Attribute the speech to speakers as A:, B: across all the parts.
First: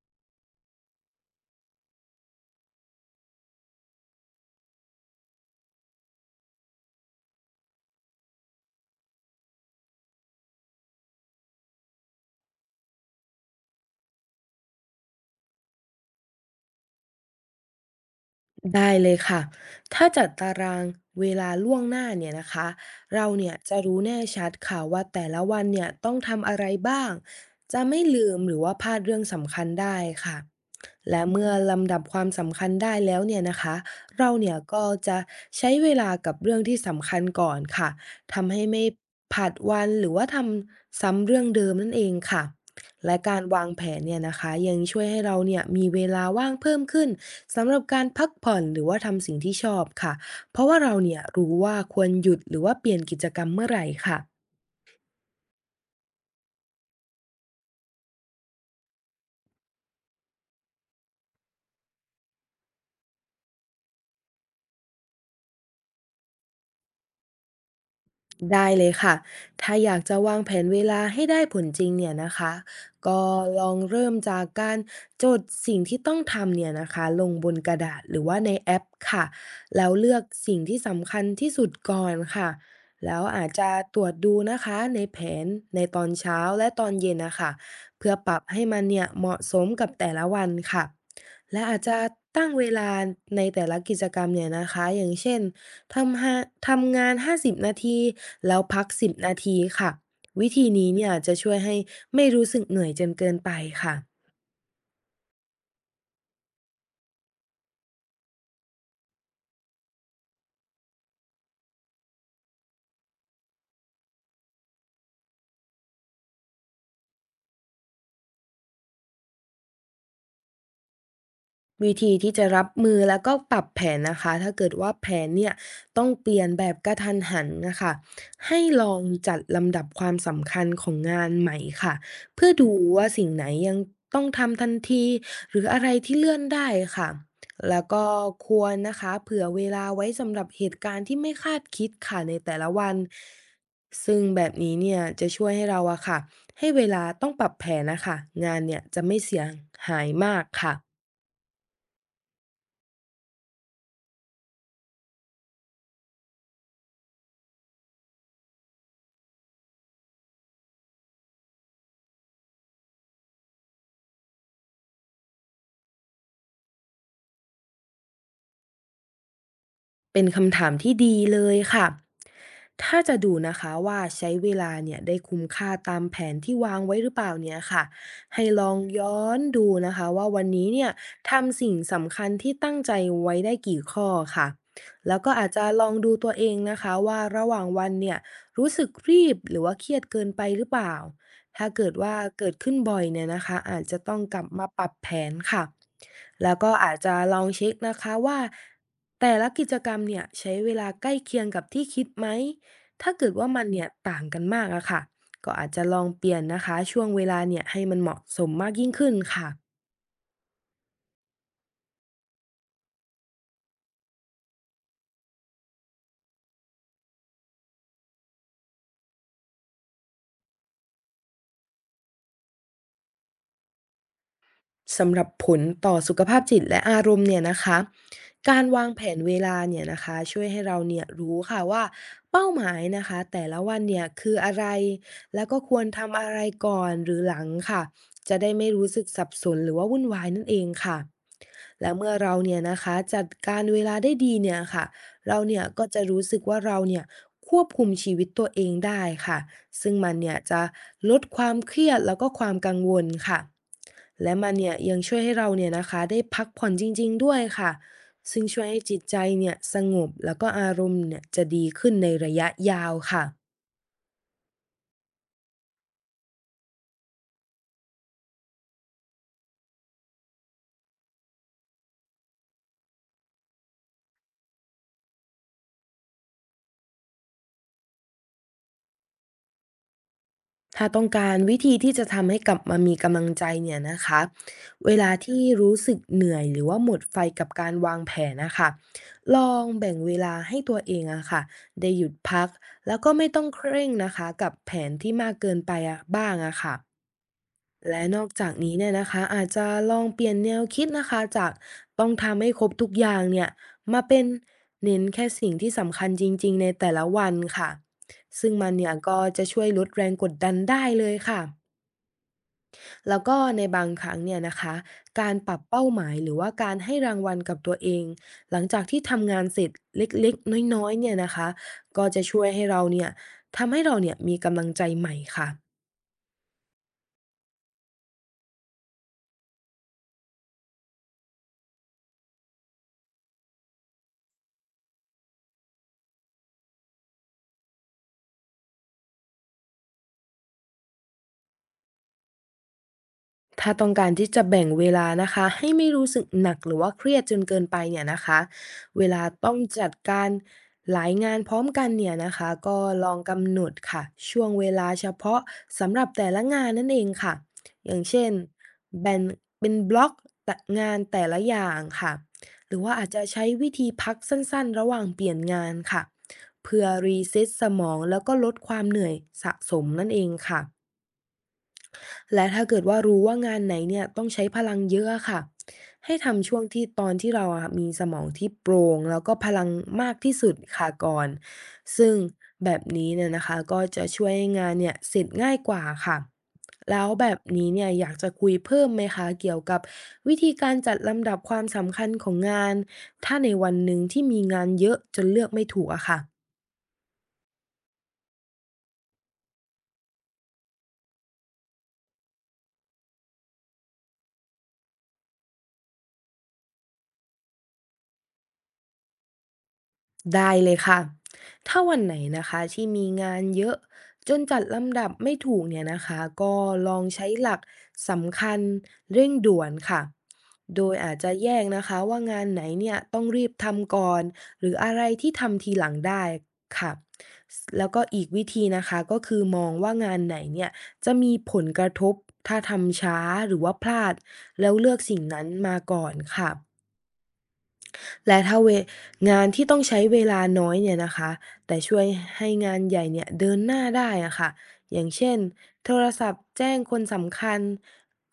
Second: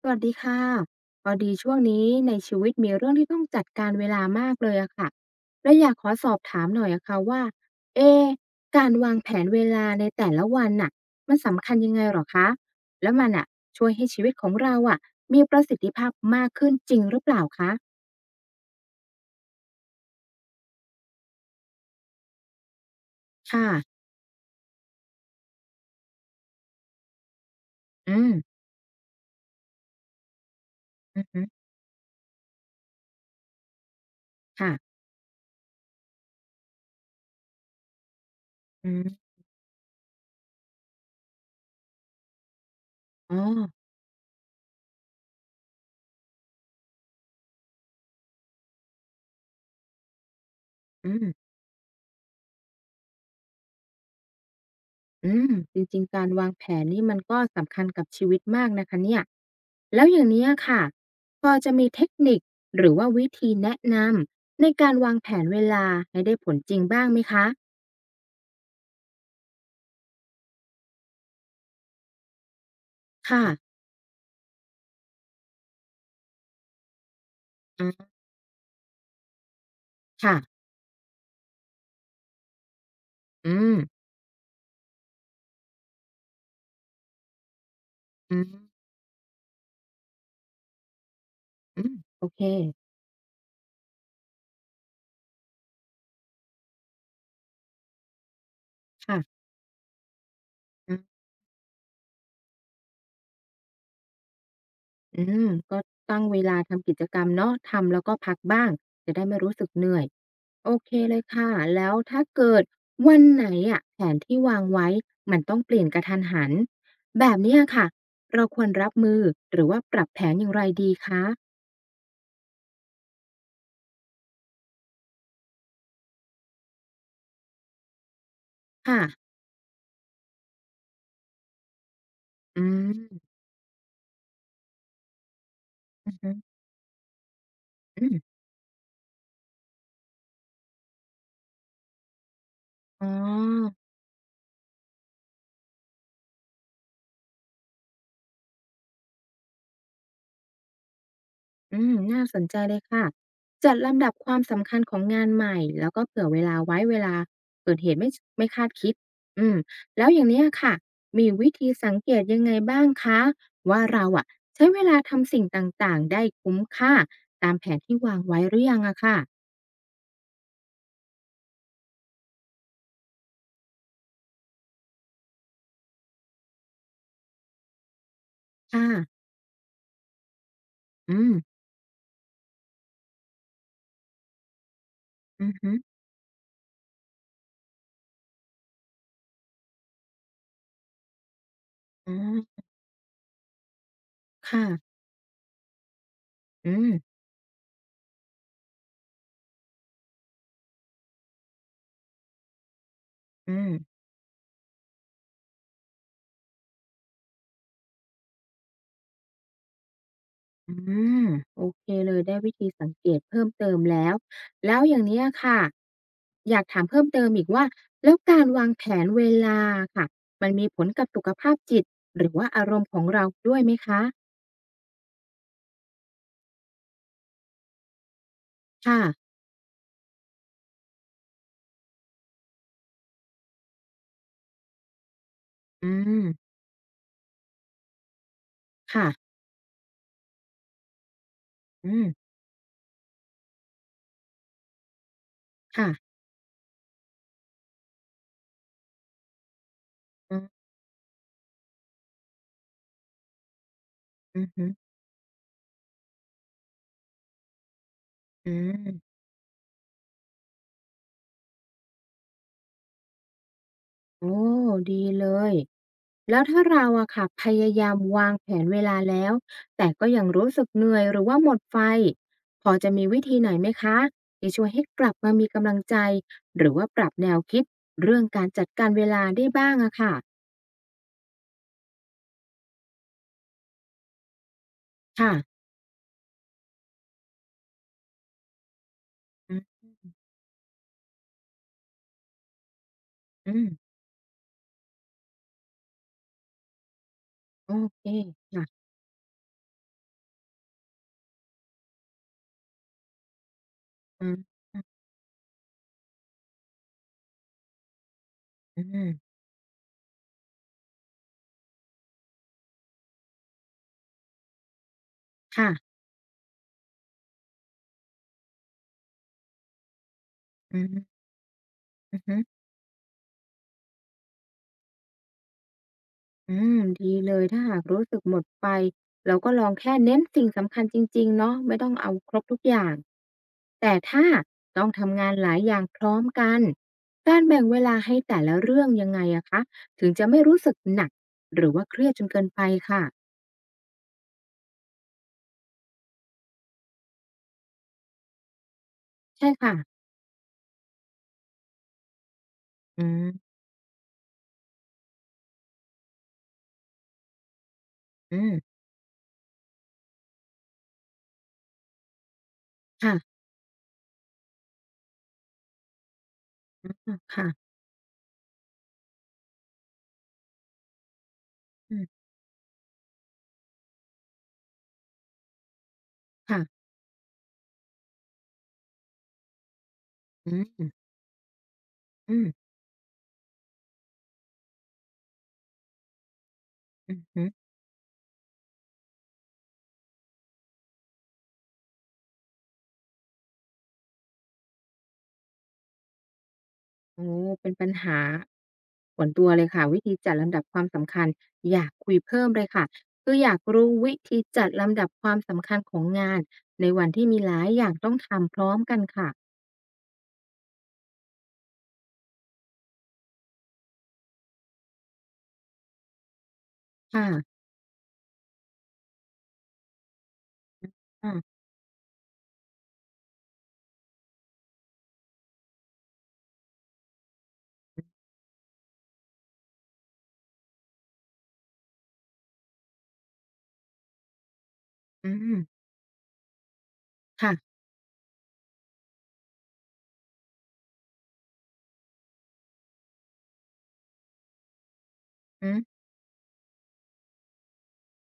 A: สวัสดีค่ะพอดีช่วงนี้ในชีวิตมีเรื่องที่ต้องจัดการเวลามากเลยอะค่ะและอยากขอสอบถามหน่อยอะค่ะว่าเอะการวางแผนเวลาในแต่ละวันน่ะมันสำคัญยังไงหรอคะแล้วมันอะช่วยให้ชีวิตของเราอะมีประสิทธิภาพมากขึ้นจริงหรือเปล่าคะ
B: ได้เลยค่ะ ถ้าจัดตารางเวลาล่วงหน้าเนี่ยนะคะ เราเนี่ย
A: ค่ะ
B: จะรู้แน่ชัดค่ะว่าแต่ละวันเนี่ยต้องทำอะไรบ้าง จะไม่
A: อืม
B: ลืมหรือว่าพลาดเรื่องสำคัญได้ค่ะ
A: อื
B: และ
A: อฮึ
B: เมื่อลำดับความสำคัญได้แล้วเนี่ยนะคะเราเนี่ยก็
A: ค่ะ
B: จะใช้เวลากับเรื่องที่สำคัญก่อนค่ะทำให้ไม่
A: อืม
B: ผลัดวันหรือว่าทำซ้ำเรื่องเดิมนั่นเองค่ะและ
A: อ๋อ
B: การวางแผนเนี่ยนะคะยังช่วยให้เราเนี่ยมีเวลาว่างเพิ่มขึ้นสำหรับการพักผ่อนหรือว่าทำสิ่งที่ชอบค่ะเพราะว่าเรา
A: อื
B: เนี่ย
A: ม
B: รู้ว่าควรหยุดหรือว่าเปลี่ยนกิจกรรมเมื่อไหร่ค่ะ
A: อืมจริงๆ การวางแผนนี่มันก็สำคัญกับชีวิตมากนะคะเนี่ยแล้วอย่างเนี้ยค่ะพอจะมีเทคนิคหรือว่าวิธีแนะนำในการวางแผนเวลาให้ได้ผลจริงบ้างไหมคะ
B: ได้เลยค่ะ ถ้าอยากจะวางแผนเวลาให้ได้ผลจริงเนี่ยนะคะก็
A: ค่ะ
B: ลองเริ่มจากการจดสิ่งที่ต้องทำเนี่ยนะคะลงบนกระ
A: อา
B: ดาษหรือว่าในแอปค่ะแล้วเลือก
A: ค่ะ
B: สิ่งที่สำคัญที่สุดก่อนค่ะแล้วอาจ
A: อื
B: จะ
A: ม
B: ตรวจดูนะคะในแผนในตอนเช้าและตอนเย็นนะคะเพื่อป
A: อื
B: รับ
A: ม
B: ให้มันเนี่ยเหมาะสมกับแต่ละวันค่ะ และอาจ
A: อืม
B: จะ
A: โอเค
B: ตั้งเวลาในแต่ละกิจกรรมเนี่ยนะคะอย่างเช่น ทำหทำงาน50นาทีแล้วพัก10นา
A: ค่ะ
B: ทีค่ะ วิธีนี้เนี่ยจะช่วยให้ไม่รู้สึกเหนื่อยจนเกินไปค่ะ
A: อืมก็ตั้งเวลาทำกิจกรรมเนาะทำแล้วก็พักบ้างจะได้ไม่รู้สึกเหนื่อยโอเคเลยค่ะแล้วถ้าเกิดวันไหนอะแผนที่วางไว้มันต้องเปลี่ยนกระทันหันแบบเนี้ยค่ะเราควรรับมือหรือว่าปรับแผนอย่างไรดีคะ
B: วิธีที่จะรับมือแล้วก็ปรับแผนนะคะถ้าเกิดว่าแผนเนี่ยต้องเปลี่ยนแบบกระทันหันนะคะให้ลอ
A: ค่ะ
B: งจัดลำดับความสำคัญของงานใหม่ค่ะเพื่อ
A: อื
B: ดูว่าสิ่ง
A: ม
B: ไหนยังต้องทำทันทีหรืออะไร
A: อืม
B: ที่
A: อหื
B: เลื่
A: อ
B: อนได้ค่ะ แล้วก็
A: อืม
B: ควรนะคะเผื่อเวลาไว้สำหรับเหตุการณ์ที่ไม่คาดคิดค่ะในแต่ละวัน
A: อ๋อ
B: ซึ่งแบบนี้เนี่ยจะช่วยให้เราอะค่ะให้เวลาต้องปรับแผนนะคะงานเนี่ยจะไม่เสียหายมากค่ะ
A: อืมน่าสนใจเลยค่ะจัดลำดับความสำคัญของงานใหม่แล้วก็เผื่อเวลาไว้เวลาเกิดเหตุไม่คาดคิดอืมแล้วอย่างเนี้ยค่ะมีวิธีสังเกตยังไงบ้างคะว่าเราอะใช้เวลาทำสิ่งต่างๆได้คุ้มค่าตามแผนที่วางไว้หรือยังอะค่ะ
B: เป็นคำถามที่ดีเลยค่ะ ถ้าจะดูนะคะว่าใช้เวลาเนี่ยได้คุ้มค่าตามแผนที่วางไว้หรือเปล่าเนี่ยค่ะให้ลอ
A: ค
B: งย้อ
A: ่ะ
B: นดูนะคะว่าวันนี้เนี่ย
A: อืม
B: ทำสิ่งสำคัญที่ตั้งใจไว้ได้กี่ข้อค่ะแล้วก็อา
A: อื
B: จ
A: อ
B: จะ
A: ฮึ
B: ลองดูตัวเองนะคะว่าระหว่างวันเนี่ยรู้สึกรีบหรือว่าเครียดเกินไปหรือเปล่าถ้าเกิด
A: อ๋
B: ว่าเกิด
A: อ
B: ขึ้นบ่อยเนี่ยนะคะอาจจะต้องกลับมาปรับ
A: ค่ะ
B: แผนค่ะแล้ว
A: อื
B: ก็
A: ม
B: อาจจะลองเช็คนะคะว่าแต่ละกิจกรรมเนี่ยใช้เวลาใกล้เคียงกับที่คิดไหม ถ้าเกิดว่า
A: อื
B: มันเนี่ย
A: ม
B: ต่างกันมากอะค่ะก็อาจจะลองเปลี่ยนนะคะช่วงเวลาเนี่ยให้มันเหมาะสมมากยิ่งขึ้นค่ะ
A: อาโอเคเลยได้วิธีสังเกตเพิ่มเติมแล้วแล้วอย่างเนี้ยค่ะอยากถามเพิ่มเติมอีกว่าแล้วการวางแผนเวลาค่ะมันมีผลกับสุขภาพจิตหรือว่าอารมณ์ของเราด้วยไหมคะ
B: สำหรับผลต่อสุขภาพจิตและอารมณ์เนี่ยนะคะการวาง
A: ค่ะ
B: แผนเวลาเนี่ยนะคะช่วยให้เราเนี่ยรู้ค่ะว่าเป้าหมายนะคะแต่ละวันเนี่ยคืออะไรแล้วก็ควร
A: อื
B: ทำ
A: ม
B: อะไรก่อนหรือหลังค่ะจะได้ไม่รู้สึก
A: ค่ะ
B: สับสนหรือว่าวุ่นวายนั่นเองค่ะ
A: อื
B: และเมื่อ
A: ม
B: เราเนี่ยนะคะจัดการเวลาได้ดีเนี่ยค่ะเราเนี่ยก็
A: ค่ะ
B: จะรู้สึกว่าเราเนี่ยควบคุมชีวิตตัวเองได้ค่ะซึ่งมันเนี่
A: อื
B: ย
A: อ
B: จะลดความเครียดแล้วก็ความกังวลค่ะ และ
A: อือ
B: มัน
A: ฮึ
B: เนี่ยยังช่วยให้เราเนี่ยนะคะได้พักผ่อนจริงๆด้วยค่ะซึ่ง
A: อื
B: ช่วยให้จิตใจ
A: ม
B: เนี่ยสงบแล้วก็อารมณ์เนี่ยจะดีขึ้นในระยะยาวค่ะ
A: โอ้ดีเลย แล้วถ้าเราอะค่ะพยายามวางแผนเวลาแล้วแต่ก็ยังรู้สึกเหนื่อยหรือว่าหมดไฟพอจะมีวิธีไหนไหมคะที่ช่วยให้กลับมามีกำลังใจหรือว่าปรับแนวคิดเรื่องการจัดการเวลาได้บ้างอะค่ะ
B: ถ้าต้องการวิธีที่จะทำให้กลับมามีกำลังใจเนี่ยนะคะเวลา
A: ค่ะ
B: ที่รู้สึกเหนื่อยหรือว่าหมดไฟกับการวางแผนนะคะลอ
A: อื
B: ง
A: ม
B: แบ่งเวลาให้ตัวเองอะค่ะได้หยุดพักแล้วก็ไม่ต้อง
A: อื
B: เค
A: ม
B: ร่งนะคะกับแผนที่มากเกินไปอะบ้างอะค่ะ
A: โอ
B: และ
A: เค
B: นอกจาก
A: ค่ะ
B: นี้เนี่ยนะคะอาจจะลองเปลี่ยนแนวคิดนะคะจากต้องทำให้ครบทุกอย่างเนี่ยมาเป็น
A: อืมอืม
B: เน้นแค่สิ่งที่สำคัญจริงๆในแต่ละวันค่ะซึ่งมัน
A: อื
B: เนี่ยก็
A: ม
B: จะช่วยลดแรงกดดันได้เลยค่ะแล้วก็ในบางครั้งเนี่ยนะคะการปรับ
A: ค่ะ
B: เป้าหมายหรือว่าการให้รางวัลกับตัวเองหลังจากที่ทำงานเสร็จเล็กๆ
A: อื
B: น้อยๆ
A: ม
B: เนี่ยนะคะก็
A: อื
B: จะช่ว
A: ม
B: ยให้เราเนี่ยทำให้เราเนี่ยมีกำลังใจใหม่ค่ะ
A: อืมดีเลยถ้าหากรู้สึกหมดไฟเราก็ลองแค่เน้นสิ่งสำคัญจริงๆเนาะไม่ต้องเอาครบทุกอย่างแต่ถ้าต้องทำงานหลายอย่างพร้อมกันการแบ่งเวลาให้แต่ละเรื่องยังไงอะคะถึงจะไม่รู้สึกหนักหรือว่าเครียดจนเกินไปค่ะ
B: ถ้าต้องการที่จะแบ่งเวลานะคะให้ไม่รู้สึกหนักหรือว่าเครียดจนเกินไปเนี่ยนะคะเวลา
A: ใช่
B: ต้อง
A: ค่ะ
B: จัดการหลายงานพร้อมกันเนี่ยนะคะก็
A: อื
B: ลองกำ
A: ม
B: หนดค่ะช่วงเวลาเฉพาะสำหรับแต่ละงานนั่นเองค่ะอย่างเช่น
A: อืม
B: แบ่งเป็นบล็อกแต่งานแต่ละอย่างค่ะหรือว่าอาจจะ
A: ค่ะ
B: ใช้วิธีพักสั้นๆระหว่างเปลี่ยนงานค่ะเพื่อรีเซ็
A: ค่ะ
B: ตสมองแล้วก็ลดความเหนื่อยสะสมนั่นเองค่ะ
A: อืม
B: และถ้าเกิดว่ารู้ว่างานไหนเนี่ยต้องใช้พลังเยอะอะค่ะให้ทำช่วงที่
A: ค่ะ
B: ตอนที่เราอะมีสมองที่โปร่งแล้วก็พลังมากที่สุ
A: อื
B: ดค่ะ
A: ม
B: ก่อนซึ่ง
A: อืมอืม
B: แบบนี้เนี่ยนะคะก็จะช่วยให้งานเนี่ยเสร็จง่ายกว่าค่ะแล้วแบบ
A: อืม
B: นี้เนี่ยอยากจะคุยเพิ่มไหมคะเกี่ยวกับวิธีการจัดลำดับความสำคัญของงานถ้าในวันหนึ่งที่มีงานเยอะจนเลือกไม่ถูกอะค่ะ
A: โอ้เป็นปัญหาส่วนตัวเลยค่ะวิธีจัดลำดับความสำคัญอยากคุยเพิ่มเลยค่ะคืออยากรู้วิธีจัดลำดับความสำคัญของงานในวันที่มีหลายอย่างต้องทำพร้อมกันค่ะ
B: ได้เลยค่ะถ้าวันไหนนะคะที่มีงานเยอะจนจัดลำดับไม่ถูกเนี่ยนะคะก็ลองใช้ห
A: ค่ะ
B: ลักสำคัญเร่งด่วนค่ะโดยอาจจะแยก
A: ค่ะ
B: นะคะว่างานไหนเนี่ยต้องรีบทำก่อนหรืออะไรที่ทำทีหลังได้ค่ะแล้วก็อีกวิธีนะคะก็คือมองว่างานไหนเนี่ยจะมีผลกระทบถ้าทำช้าหรือว่าพลาดแล้วเลือกสิ่ง
A: อื
B: นั้น
A: ม
B: มาก่อนค่ะ
A: ค่ะ
B: และถ้างานที่ต้องใช้เวลาน้อยเนี่ยนะคะแต่ช่วยให้งานใหญ่เนี่ยเดินหน้าได้อะค่ะอย่างเช่น
A: อื
B: โท
A: ม
B: รศัพท์แจ้งคนสำคัญ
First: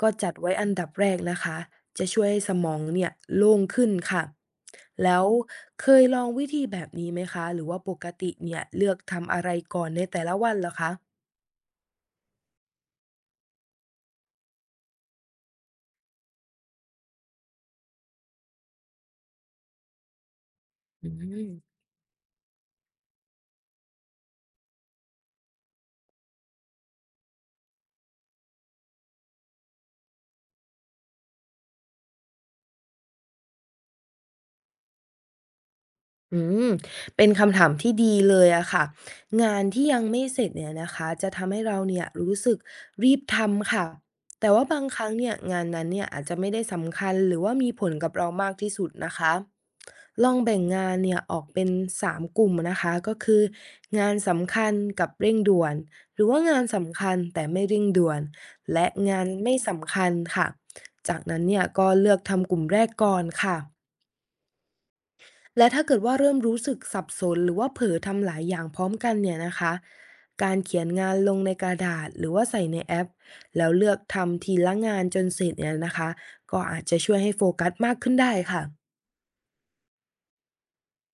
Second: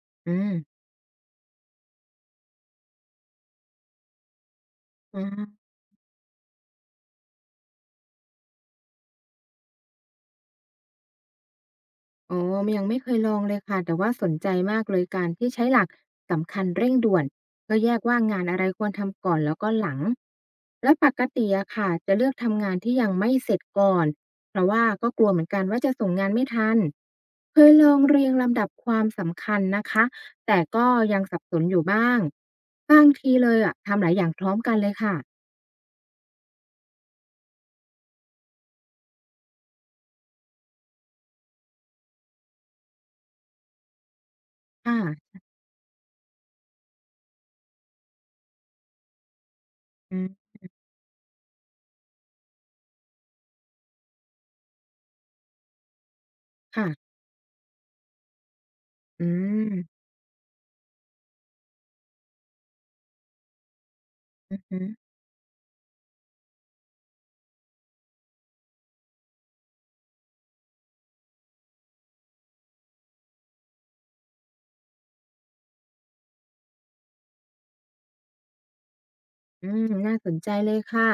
B: ก็จั
A: อื
B: ดไว้อัน
A: ม
B: ดับแรกนะคะจะช่วยให้สมองเนี่ยโล่งขึ้นค่ะแล้
A: อื
B: ว
A: ม
B: เคยลองวิธีแบบนี้ไหมคะหรือว่าปกติเนี่ยเลือกทำอะไรก่อนในแต่ละวันเหรอคะ
A: อ๋อมยังไม่เคยลองเลยค่ะแต่ว่าสนใจมากเลยการที่ใช้หลักสำคัญเร่งด่วนก็แยกว่างานอะไรควรทำก่อนแล้วก็หลังและป
B: อื
A: กติอะ
B: ม
A: ค่ะจะเลือกทำงานที่ยังไม่เสร็จก่อนเพราะว่าก็กลัวเหมือนกันว่าจะส่งงานไม่ทันเคยลองเรียงลำดับความสำคัญนะคะแต่ก็ยังสับสนอยู่บ้างบางทีเลยอะทำหลายอย่างพร้อมกันเลยค่ะ
B: อืม เป็นคำถามที่ดีเลยอะค่ะ งานที่ยังไม่เสร็จเนี่ยนะคะจะทำให้เราเนี่ยรู้สึกรีบทำค่ะแต่ว่าบาง
A: ค่
B: ครั้งเนี่ย
A: ะ
B: งานนั้นเนี่ยอาจจะไม่ได้สำคัญหรือว่ามีผลกับเรามากที่สุดนะคะ
A: อื
B: ลอง
A: ม
B: แบ่งงานเนี่ยออกเป็น3กลุ่มนะคะก็คืองานสำคัญกับเร่งด่วนหรือว่างานสำคั
A: ค่ะ
B: ญแต่ไม่เร่งด่วนและงา
A: อื
B: นไม่สำ
A: ม
B: คัญค่ะจากนั้นเนี่ยก็เลือกทำกลุ่มแรกก่อนค่ะ และถ้าเกิดว่าเริ่มรู้สึกสับสนหรือว่าเผลอทำหลายอย่างพร้อมกันเนี่ยนะคะการเขียนงานลงในกระดาษหรือว่าใส่ในแอปแล้วเลือกทำทีละงานจนเสร็จเนี่ยนะคะก็อาจจะช่วยให้โฟกัสมากขึ้นได้ค่ะ
A: อืมน่าสนใจเลยค่ะ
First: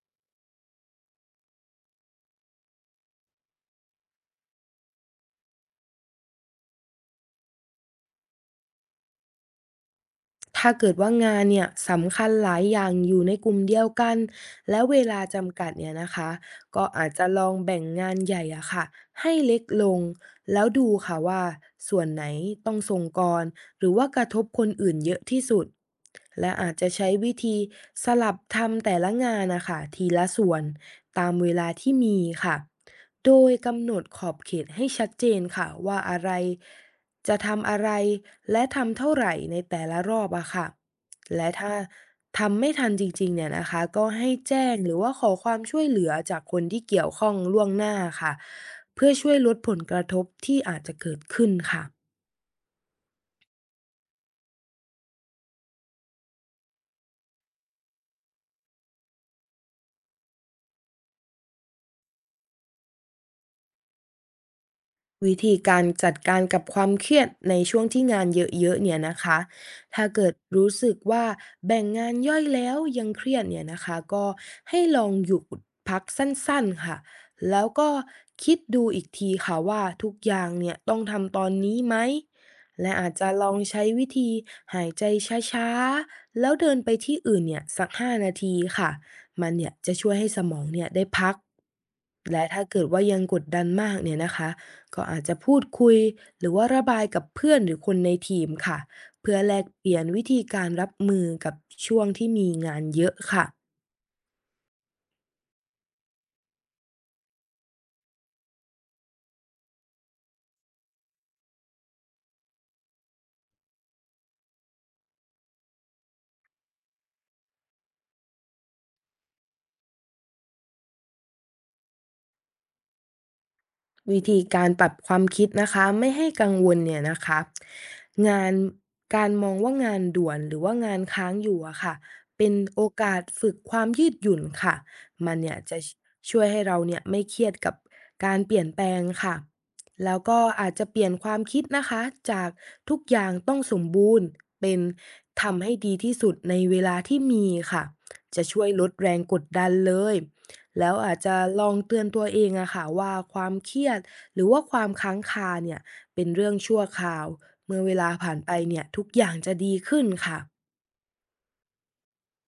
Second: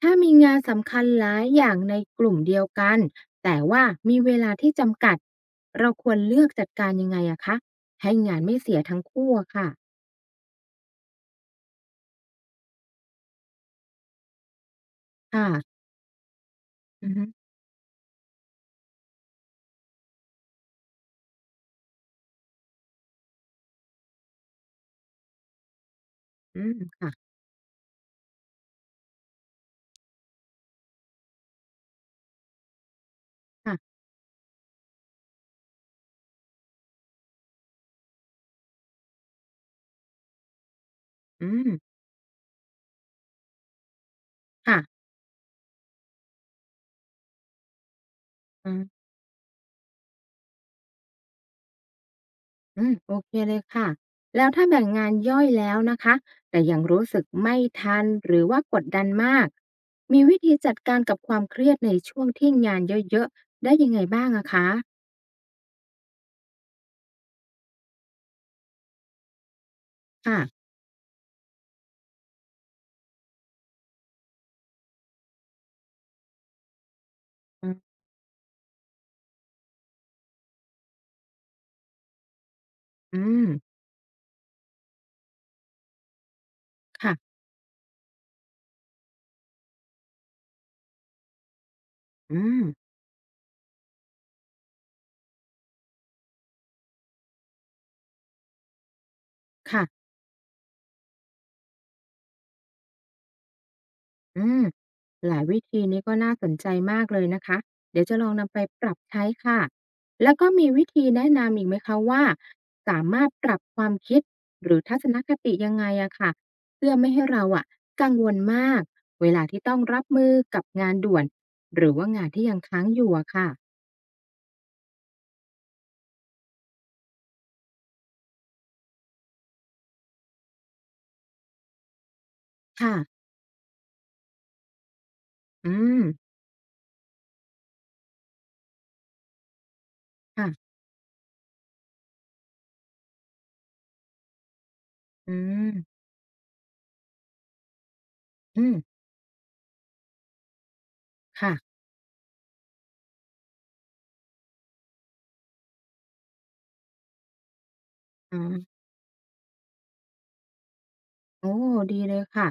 A: ถ้ามีงานสำคัญหลายอย่างในกลุ่มเดียวกัน แต่ว่ามีเวลาที่จำกัด เราควรเลือกจัดการยังไงอะคะให้งานไม่เสียทั้งคู่อะค่ะ
B: ถ้าเกิดว่างานเนี่ยสำคัญหลายอย่างอยู่ในกลุ่มเดียวกันและเวลาจำกัด
A: ค่ะ
B: เนี่ยนะคะก็อา
A: อื
B: จ
A: อฮึ
B: จะลองแบ่งงานใหญ่อะค่ะให้เล็กลงแล้วดูค่ะว่าส่วนไหนต้องส่งก่อนหรือว่ากระทบคนอื่นเยอะที่สุดและ
A: อื
B: อา
A: ม
B: จจะใช้
A: ค่ะ
B: วิธีสลับทำแต่ละงานนะคะทีละส่วนตามเวลาที่มีค่ะ โดยกำหน
A: ค่ะ
B: ดขอบเขตให้ชัดเจนค่ะว่าอะไรจะทำอะไรและทำเท่าไหร่ในแต่ละรอบอะค่ะ
A: อื
B: และ
A: ม
B: ถ้าทำไม่ทันจริงๆเนี่ยนะคะก็ให้แจ้ง
A: ค่ะ
B: หรือว่าขอความช่วยเหลือจากคนที่เกี่ยวข้องล่วงหน้าค่ะ
A: อืม
B: เพื่อช่วยลดผลกระทบที่อาจจะเกิดขึ้นค่ะ
A: อืมโอเคเลยค่ะแล้วถ้าแบ่งงานย่อยแล้วนะคะแต่ยังรู้สึกไม่ทันหรือว่ากดดันมากมีวิธีจัดการกับความเครียดในช่วงที่งานเยอะๆได้ยังไงบ้างอะคะ
B: วิธีการจัดการกับความเครียดในช่วงที่งานเยอะๆเนี่ยนะคะถ้าเกิด
A: ค่ะ
B: รู้สึกว่าแบ่งงานย่อยแล้วยังเครียดเนี่ยนะคะก็ให้ลองหยุดพักสั้นๆค่ะแล้ว
A: อื
B: ก็คิดดูอีกทีค่ะว่าทุกอย่างเนี่ยต้องทำตอนนี้ไหม และอาจ
A: อื
B: จะล
A: ม
B: องใช้วิธีหายใจช้าๆแล้วเดินไปที่
A: ค่ะ
B: อื่นเนี่ยสัก5นาทีค่ะมันเนี่ยจะช่วยให้สมองเนี่ยได้พัก
A: อื
B: และ
A: ม
B: ถ้าเกิดว่ายังกดดันมากเนี่ยนะคะ ก็อาจจะพูดคุยหรือว่าระบายกับเพื่อนหรือคนในทีมค่ะเพื่อแลก
A: ค่ะ
B: เปลี่ยนวิธีการรับมือกับช่วงที่มีงานเยอะค่ะ
A: อืมหลายวิธีนี้ก็น่าสนใจมากเลยนะคะ เดี๋ยวจะลองนำไปปรับใช้ค่ะ แล้วก็มีวิธีแนะนำอีกไหมคะว่าสามารถปรับความคิดหรือทัศนคติยังไงอะค่ะเพื่อไม่ให้เราอะกังวลมากเวลาที่ต้องรับมือกับงานด่วนหรือว่างานที่ยังค้างอยู่อะค่ะ
B: วิธีการปรับความคิดนะคะไม่ให้กังวลเนี่ยนะคะงานการมองว่างานด่วนหรือว่างานค้างอยู่อะค่ะเป็นโอ
A: ค่ะ
B: กาสฝึกความยืดหยุ่นค่ะมันเนี่ย
A: อื
B: จะ
A: ม
B: ช่วยให้เราเนี่ยไม่เครียดกับการเปลี่ยนแปลงค่ะแล้วก็
A: ค่ะ
B: อาจจะเปลี่ยนความคิดนะคะจากทุกอย่างต้องสมบูรณ์เป็น
A: อื
B: ทำให้ดี
A: ม
B: ที่สุดในเวลาที่มีค่ะจะช่ว
A: อื
B: ย
A: ม
B: ลดแรงกดดันเลย แล้วอาจจะ
A: ค่ะ
B: ลองเตือนตัวเองอะค่ะว่าความเครียดหรือว่าความค้างคาเนี่ยเป็นเรื่องชั่วคราวเมื่อเวลาผ่า
A: อ๋
B: นไป
A: อ
B: เนี่ยทุกอย่างจะดีขึ้นค่ะ
A: โอ้ดีเลยค่ะ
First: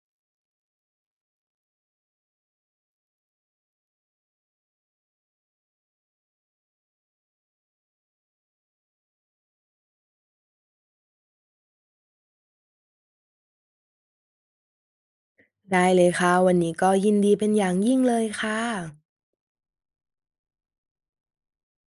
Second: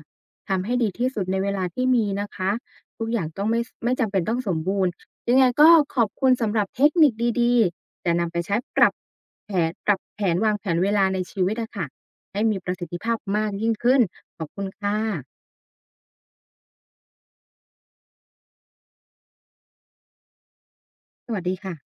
A: ทำให้ดีที่สุดในเวลาที่มีนะคะทุกอย่างต้องไม่จำเป็นต้องสมบูรณ์ยังไงก็ขอบคุณสำหรับเทคนิคดีๆจะนำไปใช้ปรับแผนวางแผนเวลาในชีวิตอะค่ะให้มีประสิทธิภาพมากยิ่งขึ้นขอบคุณค่ะ
B: ได้เลยค่ะวันนี้ก็ยินดีเป็นอย่างยิ่งเลยค่ะ
A: สวัสดีค่ะ